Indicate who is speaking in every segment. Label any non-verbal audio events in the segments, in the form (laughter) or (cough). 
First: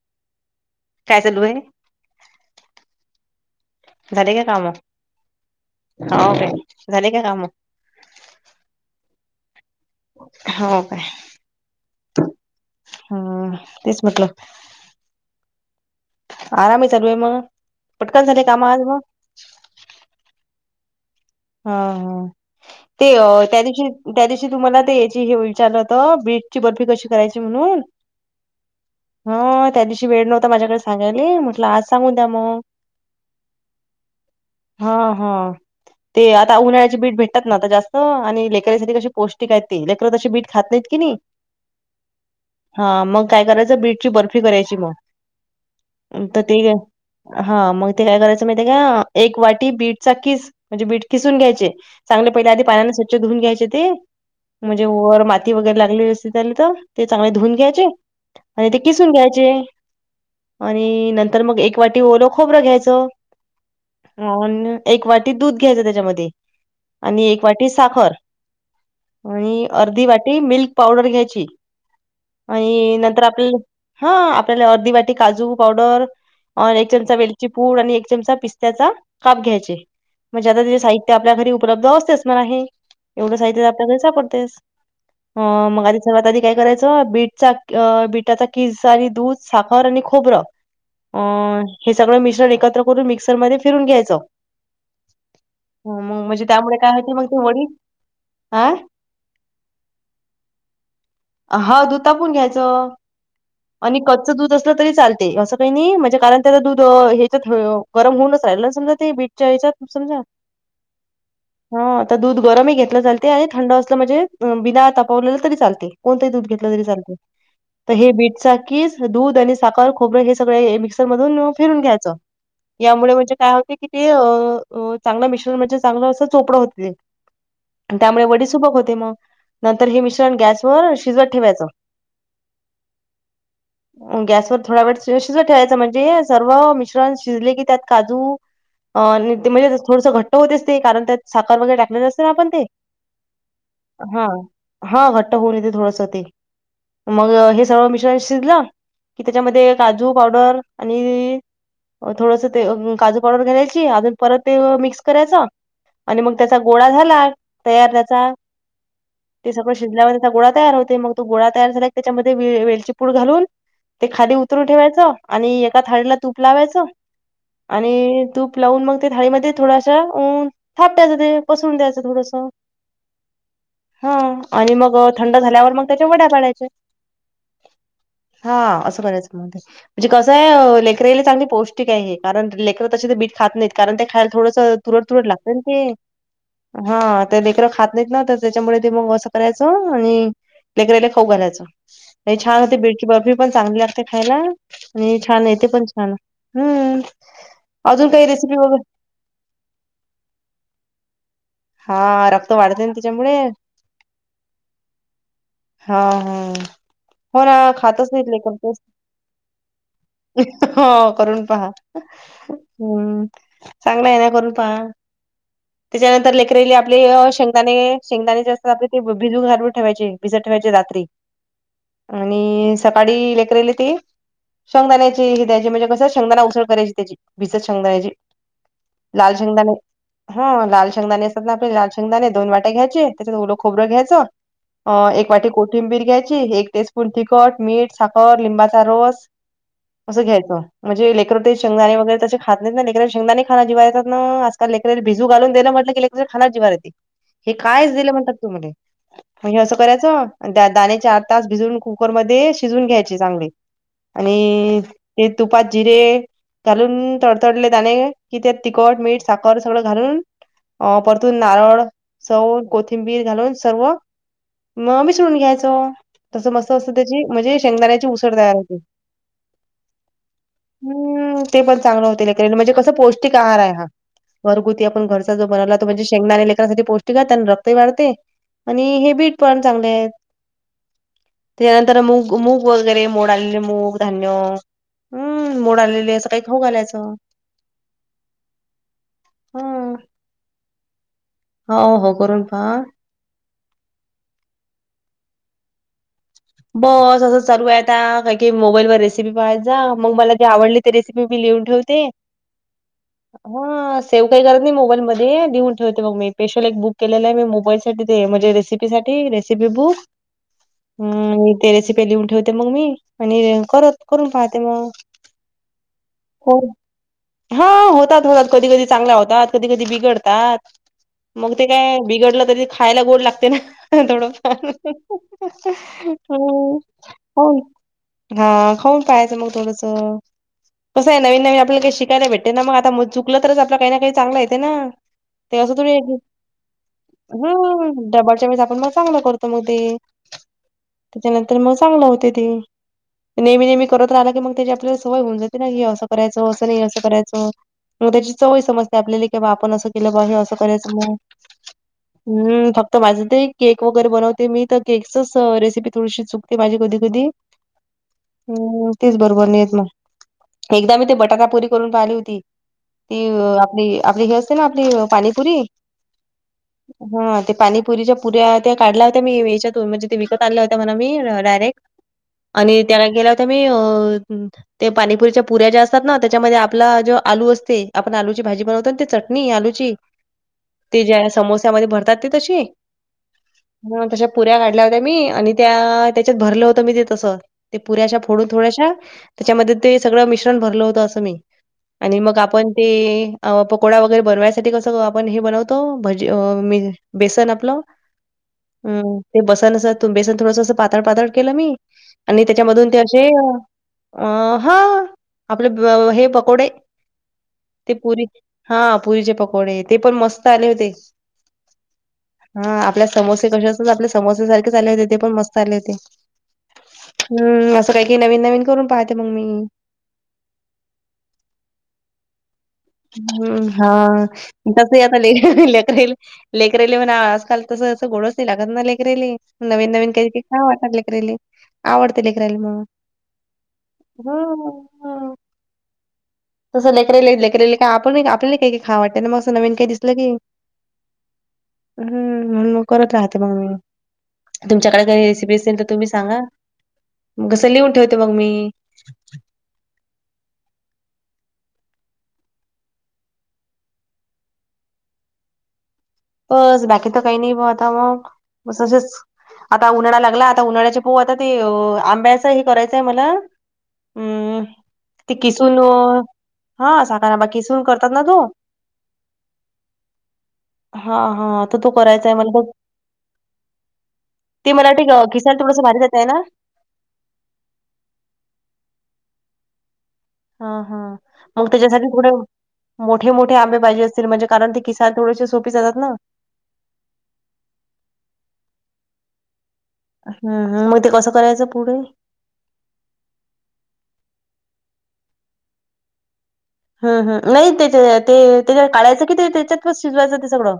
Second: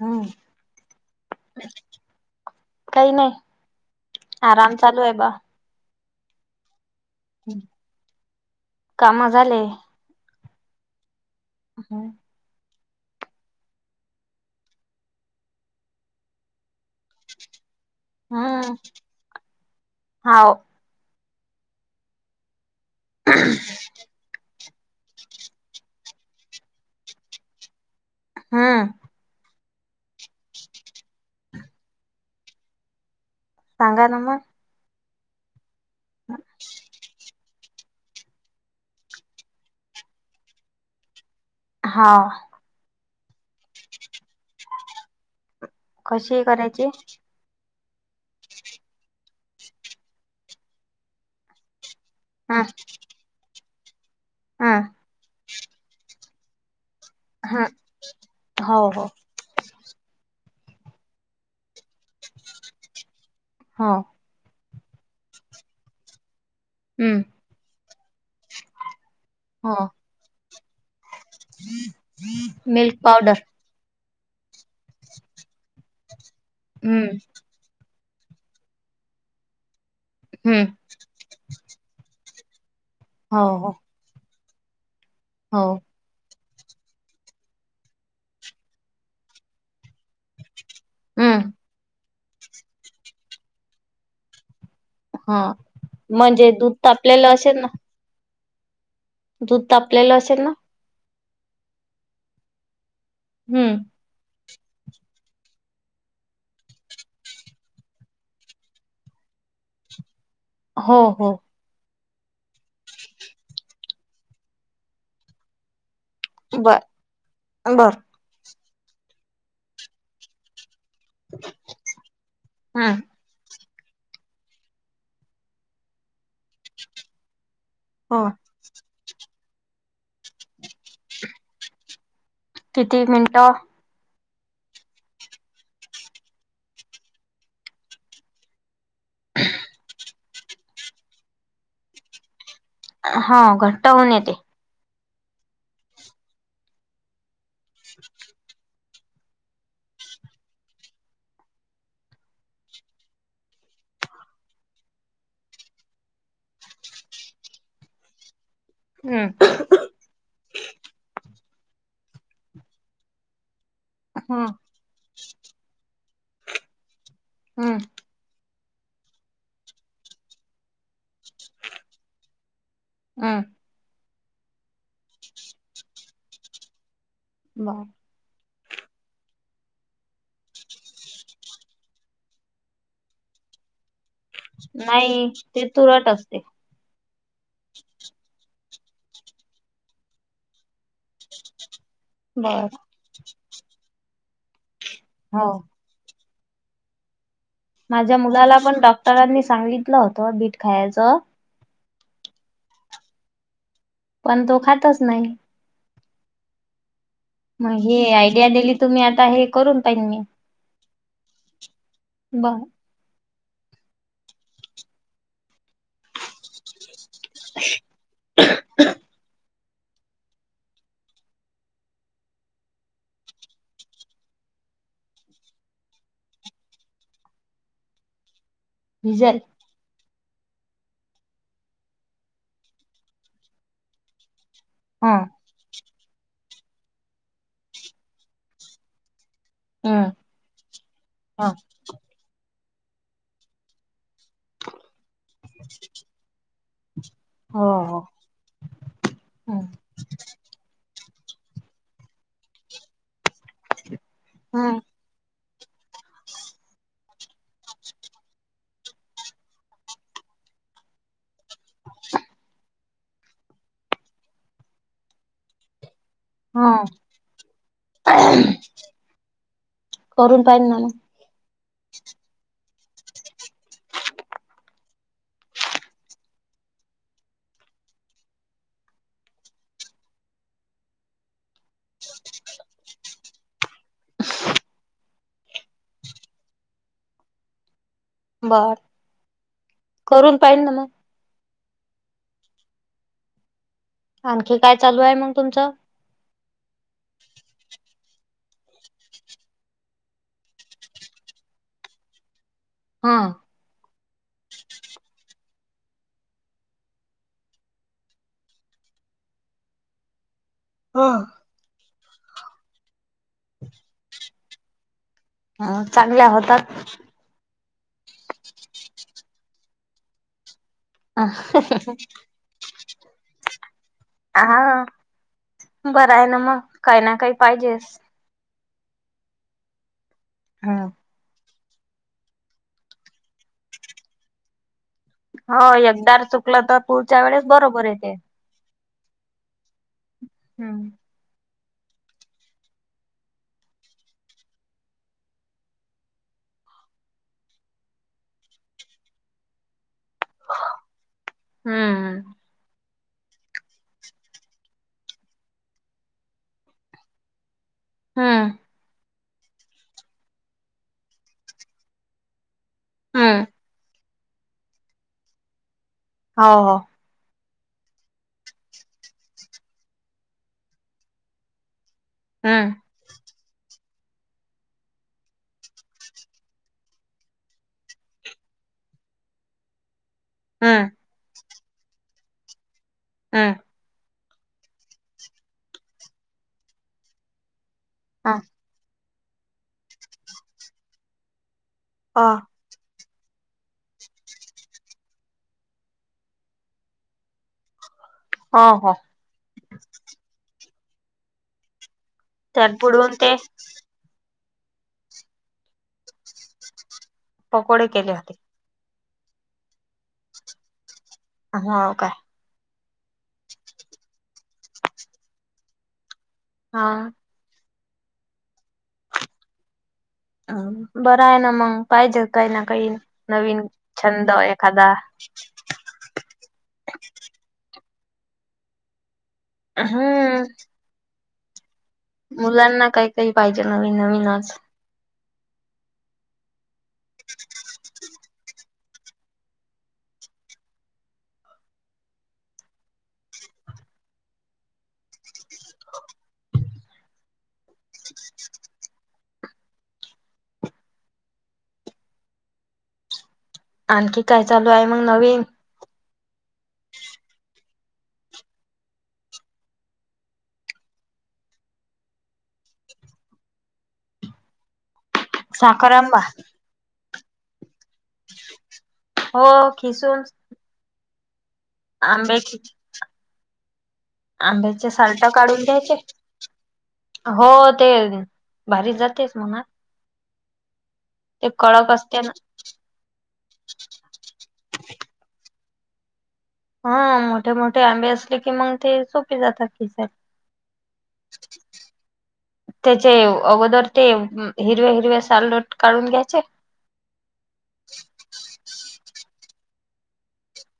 Speaker 1: हं,
Speaker 2: काय चालू आहे
Speaker 1: काही नाही.
Speaker 2: झाले का काम?
Speaker 1: आराम चालू आहे बा
Speaker 2: हो का, झाले का काम?
Speaker 1: कामं झाले.
Speaker 2: हो, काय.
Speaker 1: (unintelligible)
Speaker 2: हां, तेच म्हटलं. आराम ये, चालू ये मं.
Speaker 1: हं, हाव.
Speaker 2: हा हा, ते त्या दिवशी, त्या दिवशी, तुम्हाला ते याची, हे होईल. चारलं होत, बीटची बर्फी कशी करायची? म्हणून,
Speaker 1: हम्म
Speaker 2: हं. त्या दिवशी वेळ नव्हता, माझ्याकडे सांगायले, म्हटलं आज सांगून द्या, म.
Speaker 1: सांगा ना, म.
Speaker 2: हां हां, ते आता उन्हाळ्याचे बिट भेट तात णा, आता जास्त आणि लेकरांसाठी कशी पौष्टिक येत ति, लेकरं तशी बीट खात, नहीत कि नी?
Speaker 1: हां.
Speaker 2: हं, मग काय करायचं, बीटची बर्फी करायची म, त
Speaker 1: कशी
Speaker 2: ते
Speaker 1: करायची
Speaker 2: हं, मग ते काय करायचं, माहिती का, एक वाटी बीट चा किस, म्हणजे बीट किसून घ्यायचे चांगले पहिले आधी
Speaker 1: हम्म
Speaker 2: पाण्याने, स्वच्छ धुऊून घ्यायचे ते,
Speaker 1: हम्म
Speaker 2: म्हणजे वर माती वगैरे, लागली असती त्याले त ते चांगले धुऊून
Speaker 1: हम्म
Speaker 2: घ्यायचे आणि ते
Speaker 1: हो हो
Speaker 2: किसून घ्यायचे. आणि नंतर मग, एक वाटी, ओल खोबरं घ्यायचं.
Speaker 1: हा.
Speaker 2: (unintelligible) ह एक वाटी, दूध घ्यायचं त्याच्यामध्ये
Speaker 1: हम्म
Speaker 2: आणि एक वाटी साखर अणि
Speaker 1: हो
Speaker 2: अर्धी वाटी, मिल्क पावडर घ्यायची, आणि
Speaker 1: मिल्क
Speaker 2: नंतर
Speaker 1: पावडर
Speaker 2: आपल्याल हं, आपल्याला अर्धी वाटी काजू पावडर, ओर एक
Speaker 1: हम्म
Speaker 2: चमचा वेलची पूड आणि एक चमचा, पिस्त्याचा काप घ्यायचे. म्हणजे आता,
Speaker 1: हम्म
Speaker 2: ते साहित्य आपल्या घरी, उपलब्ध असतेस म्हणा हे, एवढं
Speaker 1: हो
Speaker 2: साहित्य तर
Speaker 1: हो
Speaker 2: आपल्या, घरी सापडतेस. हं
Speaker 1: हो
Speaker 2: मग आधी, सर्वात आधी काय करायचं, बीटचा- बीटाचा किस आणि दूध, साखर आणि खोबरं, अ
Speaker 1: हम्म
Speaker 2: हे सगळं मिश्रण एकत्र करून, मिक्सरमध्ये फिरून घ्यायचं.
Speaker 1: हं,
Speaker 2: अं, मग
Speaker 1: म्हणजे दूध तापलेलं, असेल ना?
Speaker 2: आं?
Speaker 1: दूध तापलेलं, असेल ना?
Speaker 2: हा, दुध तापून घ्यायचं.
Speaker 1: हम्म.
Speaker 2: आणि कच्च दूध असलं, तरी चालते, असं काही नई, म्हणजे कारण त्याला दूध, ह्याच्यात गरम होऊनच राहिल ना, समजा ते बीट चयच्यात खुपसून जा.
Speaker 1: हो हो.
Speaker 2: हा आता दूध गरमी घेतलं चालते आणि थंड असलं म्हजे बिना तापवलेलं तरी चालते. कोणतंई दूध घेतलं
Speaker 1: बर
Speaker 2: तरी चालते त
Speaker 1: बर
Speaker 2: हे बीट चा कीस दूध आणि साखर खोबरं हे सगळं ए मिक्स् मधून फिरून घ्यायचं
Speaker 1: हम्म
Speaker 2: यामुळे म्हणजे काय होते क् की ते चांगलं मिश्रण म्हणजे चांगलं अस चोपडं होत ते अन् त्यामुळे
Speaker 1: हो
Speaker 2: वडीच् तुबक होते मग नंतर हे मिश्रण गॅसवर शिजत ठेवायचं
Speaker 1: किती मिनटं?
Speaker 2: अं गॅसवर थोडा वेळ शीज् शिजत ठेवायच म्हणजे सर्व मिश्रण शिजले की त्यात काजू अं ते म्हणजे थोडसं घट्ट होतेच ते कारण त्यात साखर वगैरे टाकलेले असते ना आपण ते.
Speaker 1: हा घट्ट होऊन
Speaker 2: हा.
Speaker 1: येते.
Speaker 2: हा घट्ट होऊन येते थोडंस ते मग हेच सगळं मिश्रण शिजलं कि त्याच्यामध्ये काजू पावडर अणि म थोडस ते अं काजू पावडर घालायची अजून परत ते मिक्स करायचं आणि मग त्याचा गोळा झाला तयार त्याचा
Speaker 1: हम्म
Speaker 2: ते सगळं शिजल्यावर त्याचा गोळा तयार होते मंग तो गोळा तयार झालाय की त्याच्यामध् ते वे वेलची पूड घालून ते खाली
Speaker 1: हम्म
Speaker 2: उतरवु ठेवायचं आणि एका थाळीला तूप लावायचं
Speaker 1: हम्म
Speaker 2: आणि तूप तूप लावून मंग ते थाळीमध्ये थोड्याशा ऊन् थापटायच ते पसरून द्यायचं थोडसं
Speaker 1: अं.
Speaker 2: हां आणि मग थंड झाल्यावर मंग त्याच्या वड्या पाडायच्या.
Speaker 1: (unintelligible)
Speaker 2: हां असं करायचं म ते. म्हणजे कसंय अं लेकरायले चांगली पौष्टिकाय हे कारण लेकर तशी ते बीट खात नईत. कारण ते खायला थोडंस तुरट तुरट
Speaker 1: नाही
Speaker 2: लागतं न ते.
Speaker 1: तुरट असते.
Speaker 2: हां ते लेकरं खात नईत ना त त्याच्यामुळे ते मंग असं करायचं अणि लेकरायले खाऊ घालायचं. नाई छान
Speaker 1: बर.
Speaker 2: होते बीटची बर्फी पण चांगली लागते खायला आणि
Speaker 1: हो
Speaker 2: छान येते पण छान. हं अजून
Speaker 1: माझ्या
Speaker 2: काई रेसिपी
Speaker 1: मुलाला पण
Speaker 2: वगैरे.
Speaker 1: डॉक्टरांनी सांगितलं होतं बीट खायाचं.
Speaker 2: हां रक्त वाढते न तीच्यामुळे.
Speaker 1: पण तो खातच नाई.
Speaker 2: हां हं. हो ना
Speaker 1: मग हे
Speaker 2: खातच नाईत
Speaker 1: आयडिया
Speaker 2: लेकरं
Speaker 1: दिली
Speaker 2: तेच्
Speaker 1: तुम्ही आता हे करून पाहिन मी.
Speaker 2: हं-हं हो करून पहा.
Speaker 1: बर.
Speaker 2: हं चांगलाय ना करून पहा त्याच्यानंतर लेकराईले आप ले शेंगदाणे, शेंगदाणे जे असतात आपले ते भिजू घालून ठेवायचे भिजत ठेवायचे रात्री आणि सकाळी लेकराईले ते. शेंगदाण्याची ही त्याची म्हणजे कसं शेंगदाना उसळ करायची त्याची भिजत शेंगदाण्याची लाल
Speaker 1: भिजल
Speaker 2: शेंगदाणे हां लाल शेंगदाणे अस् ते आपले लाल शेंगदाणे दोन वाट्या घ्यायचे त्याच्यात ओल खोबरं घ्यायचं अं
Speaker 1: हा
Speaker 2: एक वाटी कोथि कोथिंबीर घ्यायची एक टी स्पून तिखट मीठ साखर लिंबाचा रस.
Speaker 1: हम्म
Speaker 2: असं घ्यायचं म्हजे लेकरं
Speaker 1: हा.
Speaker 2: ते शेंगदाणे वगैरे त्याचे खात नाईत ना लेकराले शेंगदाणे खानं जिवावर येतात ना ओ, आजकाल लेकराले भिजू घालून दिलं म्हटलं की ले खायला जीवावर येते, हे
Speaker 1: हो
Speaker 2: कायच
Speaker 1: हो
Speaker 2: दिलं म्हणतात तु मले. अन् हे
Speaker 1: हम्म.
Speaker 2: असं करायचं आणि त्यात दाणे चार तास भिजून कुकरमध्ये शिजून घ्यायचे चांगले. आणि
Speaker 1: हम्म.
Speaker 2: ते तुपात जिरे घालून तडतडले दाणे कि त्यात तिखट, मीठ, साखर सगळं घालून हा परतून नारळ, सौ, कोथिंबीर घालून सर्व (inaudible) मग मिसळून घ्यायच. तसं मस्त
Speaker 1: हा
Speaker 2: असं त्याची म्हणजे शेंगदाण्याची उसळ तयार होते.
Speaker 1: करून पाहिल ना मग.
Speaker 2: हम्म ते पण चांगल होते म्हणजे (unintelligible) कसं पौष्टिक आहार आहे हा घरगुती आपण घ तर जो म्हणाला म्हणजे शेंगदाने लेकसाठी पौष्टिक आहे आणि रक्तही वाढते आणि हे बीट पण चांगले आहे. त्याच्यानंतर मूग, मूग वगैरे मोड आलेले मूग, धान्य हम्म मोड आलेली असं काही खऊ घालायचं.
Speaker 1: बर
Speaker 2: हम्म
Speaker 1: (inaudible) करून पाहिल ना मग.
Speaker 2: हो हो करून पहा.
Speaker 1: आणखी काय चालू आहे मग तुमचं?
Speaker 2: बस असं चालू आहे आता काय की मोबाईल वर रेसिपी पाहायचा मग मला ते आवडली ते रेसिपी मी लिहून ठेवते.
Speaker 1: हा.
Speaker 2: हो. सेव काही करत नाही मोबाईल मध्ये लिहुन ठेवते मग मी स्पेशल एक बुक केलेला आहे मी मोबाईलसाठी ते म्हणजे रेसिपी साठी रेसिपी बुक.
Speaker 1: हा.
Speaker 2: हम्म ते रेसिपीया लिहून ठेवते मग मी आणि करत करून पाहते मग.
Speaker 1: हा चांगल्या
Speaker 2: हो
Speaker 1: होतात.
Speaker 2: हा होतात-होतात कधी-कधी चांगल्या होतात, कधी-कधी बिघडतात. मग ते काय बिघडलं तरी खायला गोड लागते ना थोडं.
Speaker 1: हा
Speaker 2: (inaudible)
Speaker 1: बरं आहे ना मग काही ना काही पाहिजेस.
Speaker 2: हा खाऊन पाहायचं मग थोडंस.
Speaker 1: हा.
Speaker 2: कसं आहे नवीन-नवीन आपल्या जे शिकायला भेटते ना मग आता मु चुकलं तरच आपला काही ना काही चांगला येते ना. ते
Speaker 1: हो
Speaker 2: असं तुम्ही
Speaker 1: एकदार चुकलं तर पुढच्या
Speaker 2: (inaudible)
Speaker 1: वेळेस
Speaker 2: हा
Speaker 1: बरोबर येते.
Speaker 2: डब्बाचा वेळीच आपण मग चांगलं करतो मगं ते.
Speaker 1: हम्म.
Speaker 2: त्याच्यानंतर मग चांगलं होते ते. नेहमी-नेहमी करत राहिला की मग त्याची आपल्याला सवय होऊन जाते ना ही असं करायचं असं नाही असं करायचं. मग त्याची चवही समजते आपल्याला कि बा आपण असं हिला ब हे असं करायचं मग.
Speaker 1: हम्म
Speaker 2: हम फक्त माझं ते केक वगैरे बनवते मी तर केकचच रेसिपी थोडीशी चुकते माझी कधी-कधी.
Speaker 1: हम्म
Speaker 2: तेच बरोबर नाहीेत मग, एकदा मी ते बटाटा पुरी करून पाहिली होती. ती
Speaker 1: हम्म
Speaker 2: आपली आपली हे असते ना आपली पाणीपुरी.
Speaker 1: हा हा.
Speaker 2: हा ते पाणीपुरीच्या पुऱ्या त्या काढल्या होत्या मी याच्यातून म्हणजे ते विकत आल्या होत्या मला मी डायरेक्ट.
Speaker 1: हम्म
Speaker 2: आणि त्याला केल्या होता मी अ ते पाणीपुरीच्या पुऱ्या ज्या असतात ना त्याच्यामध्ये आपला जो आलू असते आपण आलूची भाजी बनवतो न तेच नी आलूची,
Speaker 1: हम्म
Speaker 2: ते ज्या समोस्यामध्ये भरतात ते तशी.
Speaker 1: हा.
Speaker 2: मग तशा पुऱ्या काढल्या होत्या मी आणि त्या त्याच्यात भरलं होतं मी ते तसं. ते पुऱ्या अशा
Speaker 1: ह
Speaker 2: फोडून थोड्याशा. त्याच्यामध्ये ते सगळं मिश्रण भरलं होतं असं मी. आणि
Speaker 1: हो
Speaker 2: मग आपण ते अ पकोडा वगैरे बनवायसाठी कसं आपण हे बनवतो. भजी बेसन आपलं.
Speaker 1: हो हो
Speaker 2: हम्म, ते बसन अस, बेसन थोडस पातळ पातळ केलं मी. आणि
Speaker 1: त्यात
Speaker 2: त्याच्यामधून ते
Speaker 1: बुडवून
Speaker 2: असे अ ह. आपले हे पकोडे.
Speaker 1: पकोडे
Speaker 2: ते
Speaker 1: केले
Speaker 2: पुरी
Speaker 1: होते.
Speaker 2: हा पुरीचे पकोडे. ते पण मस्त आले होते.
Speaker 1: हाव काय?
Speaker 2: हा आपले समोसे कसे असतात. आपल्या समोस सारखेच आले होते. ते पण मस्त आले होते.
Speaker 1: हा.
Speaker 2: हम्म असं काही काही नवीन नवीन करून पाहते मग मी.
Speaker 1: अ बरं आहे ना मंग. पाहिजेत काही ना काही. नवीन
Speaker 2: हम्म हा
Speaker 1: छंद एखादा
Speaker 2: तसंही आता लई लेकरायले लेकरेली म्हणा आजकाल तसं असं गोडच नाही लागत ना लेकरले. नवीन नवीन काहीतरी
Speaker 1: हम्म
Speaker 2: खावा वाटाले लेकराले. आवडते लेकराले मग.
Speaker 1: मुलांना काही काही पाहिजे नवीन
Speaker 2: ह
Speaker 1: नवीनच
Speaker 2: मग ह. तसं लेकरले लेकरली काय, आपण आपल्याला काही काही खावा वाटते ना मग असं नवीन काही दिसलं की. हम्म मग करत राहते. मग मी. तुमच्याकडे काही रेसिपी असेल तर तुम्ही सांगा. मग कस लिहून ठेवते. मग मी.
Speaker 1: आणखी काय चालू आहे मग नवीन?
Speaker 2: बस बाकी त काही नाही बा आता मग. बस असेच. आता उन्हाळा लागला. आता उन्हाळ्याचे पोहु आता ते अ आंब्याच हे करायचंय मला. हम्म ते किसून अओ.
Speaker 1: साखर आंबा
Speaker 2: हा साखर आंबा किसून करतात ना तो.
Speaker 1: हो खिसून.
Speaker 2: हा हा. त तो करायचाय
Speaker 1: आंब्याची
Speaker 2: मलापण. ते
Speaker 1: आंब्याचे
Speaker 2: मलाठी ग
Speaker 1: साल्ट
Speaker 2: किसायला
Speaker 1: काढून
Speaker 2: थोडस
Speaker 1: घ्यायचे
Speaker 2: भारी जातय ना.
Speaker 1: हो ते भारी जातेच म्हणा.
Speaker 2: हा हा
Speaker 1: ते
Speaker 2: मग
Speaker 1: कडक
Speaker 2: त्याच्यासाठी
Speaker 1: असते
Speaker 2: थोडे
Speaker 1: ना
Speaker 2: मोठे मोठे आंबे पाहिजेत असतील. म्हणजे कारण ते किसाय थोडेसे सोपे जातात ना.
Speaker 1: हा मोठे मोठे आंबे असले की मग ते सोपे जातात. किसाय.
Speaker 2: हम्म हम्म मग ते कस करायचं पुढे?
Speaker 1: त्याचे अगोदर ते हिरव्या हिरव्या सालदेट काढून घ्यायचे.
Speaker 2: हम्म हम्म, नाही त्याच्या ते त्याच्या काढायचं कि ते त्याच्यात शिजवायचं ते सगळं?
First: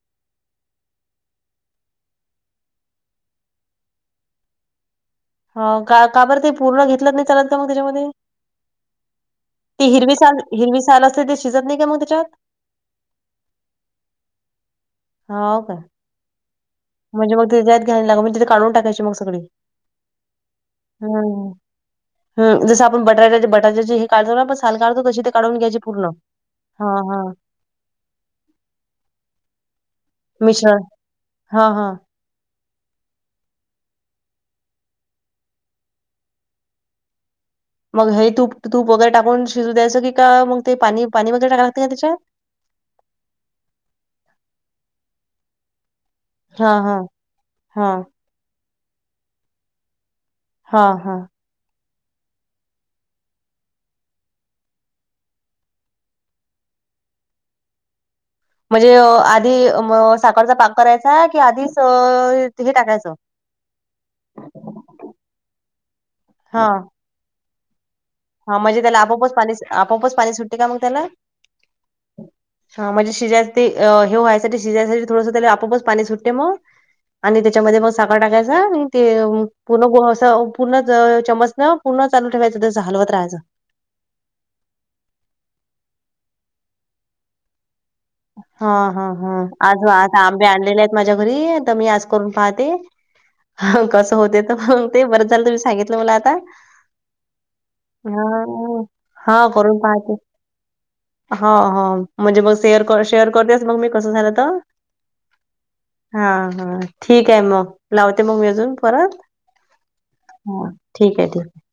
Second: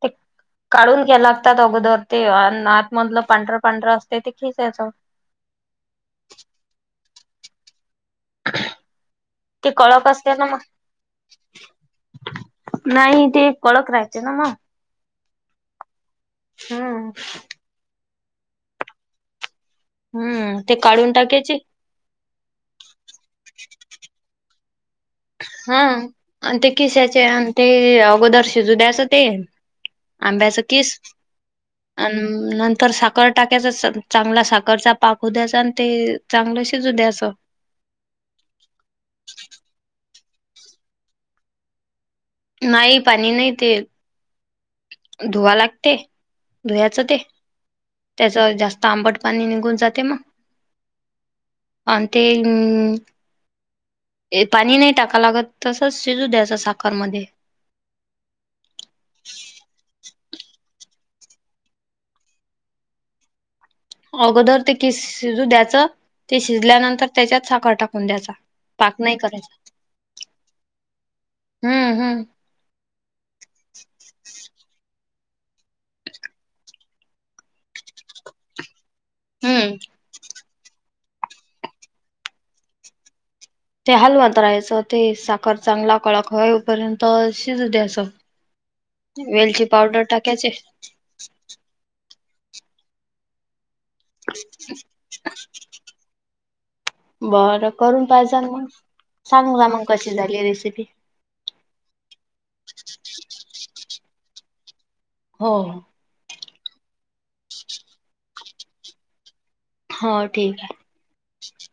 Speaker 1: (unintelligible) काढून घ्या लागतात अगोदर ते. आणि आत मधलं पांढरं पांढरं असते ते खिसायचं.
Speaker 2: हो का? काबर ते पूर्ण घेतलं त नाही चालात का मग त्याच्यामध्ये?
Speaker 1: ते
Speaker 2: ती
Speaker 1: कडक
Speaker 2: हिरवी
Speaker 1: असते
Speaker 2: साल
Speaker 1: ना मग
Speaker 2: हिरवी साल असते. ते शिजत नाही का म त्याच्यात?
Speaker 1: नाही ते कडक राहिते ना म.
Speaker 2: हाव काय?
Speaker 1: हम्म
Speaker 2: म्हणजे मग (unintelligible) म्हणजे काढून टाकायची मग सगळी.
Speaker 1: हम्म, ते काढून टाकायचे.
Speaker 2: हम्म, जस आपण बटाट्याचे बटाट्याचे हे काढतो आपण. साल काढतोन. तशी ते काढून
Speaker 1: ह,
Speaker 2: घ्यायची पूर्ण.
Speaker 1: अन ते
Speaker 2: हां
Speaker 1: किसायचे
Speaker 2: हां.
Speaker 1: अन ते अगोदर शिजू द्याचं ते. आंब्याच
Speaker 2: मिश्रण
Speaker 1: कीस.
Speaker 2: हां हां.
Speaker 1: आन नंतर साखर टाकायच. चांगला साखरचा पाक हू द्यायच. अन ते चांगलं शिजू द्यायचं.
Speaker 2: मग हे तूप तूप वगैरे टाकून शिजू द्यायचं. की का मग ते पाणी पाणी वगैरे लागते का त्याच्यात?
Speaker 1: नाही पाणी नाही ते धुवा लागते.
Speaker 2: हां
Speaker 1: धुयाचं
Speaker 2: हां
Speaker 1: ते
Speaker 2: हां
Speaker 1: त्याच जास्त आंबट पाणी निघून जाते मग.
Speaker 2: हा हा.
Speaker 1: अन ते ए पाणी नाही टाकाव लागत तसंच शिजू द्यायचं साखर मध्ये
Speaker 2: म्हणजे अ आधी म साखरचा पाक करायचा की आधीच हे टाकायचं?
Speaker 1: अगोदर ते किस शिजू द्यायचं ते शिजल्यानंतर त्याच्यात साखर टाकून द्यायचा.
Speaker 2: हा म्हणजे त्याला
Speaker 1: पाक नाही
Speaker 2: आपोपच पाणी
Speaker 1: करायचा
Speaker 2: आपोपच पाणी सुटते का मग त्याला?
Speaker 1: हम्म हम्म
Speaker 2: हा म्हणजे शिजाय ते हे व्हायसाठी शिजायसाठी थोडस त्याला आपापच पाणी सुटते मग. आणि त्याच्यामध्ये मग साखर टाकायचा ते
Speaker 1: हम्म
Speaker 2: पूर्ण गं अस पूर्ण च-चमच न पूर्ण चालू ठेवायचं तस हलवत राहायचं.
Speaker 1: ते हालवत राहायचं ते साखर चांगला कडक येपर्यंत शिजू द्यायच.
Speaker 2: हा हा हा आज आता आंबे
Speaker 1: टाकायचे
Speaker 2: आणलेले आहेत माझ्या घरी तर मी आज करुन पाहते, कस होते ते बरंच झालं तुम्ही सांगितलं मला आता.
Speaker 1: बरं करून पाहिसाल मग
Speaker 2: हा.
Speaker 1: सांगाल मग कशी झाली रेसिपी.
Speaker 2: हो हो म्हणजे मग शेअर शेअर करतेस मग मी कसं झालं तर
Speaker 1: हो हो.
Speaker 2: हा हा ठीक आहे मग लावते मग मीअजून परत.
Speaker 1: हो ठीक
Speaker 2: हा
Speaker 1: आहे.
Speaker 2: ठीक आहे ठीक आहे.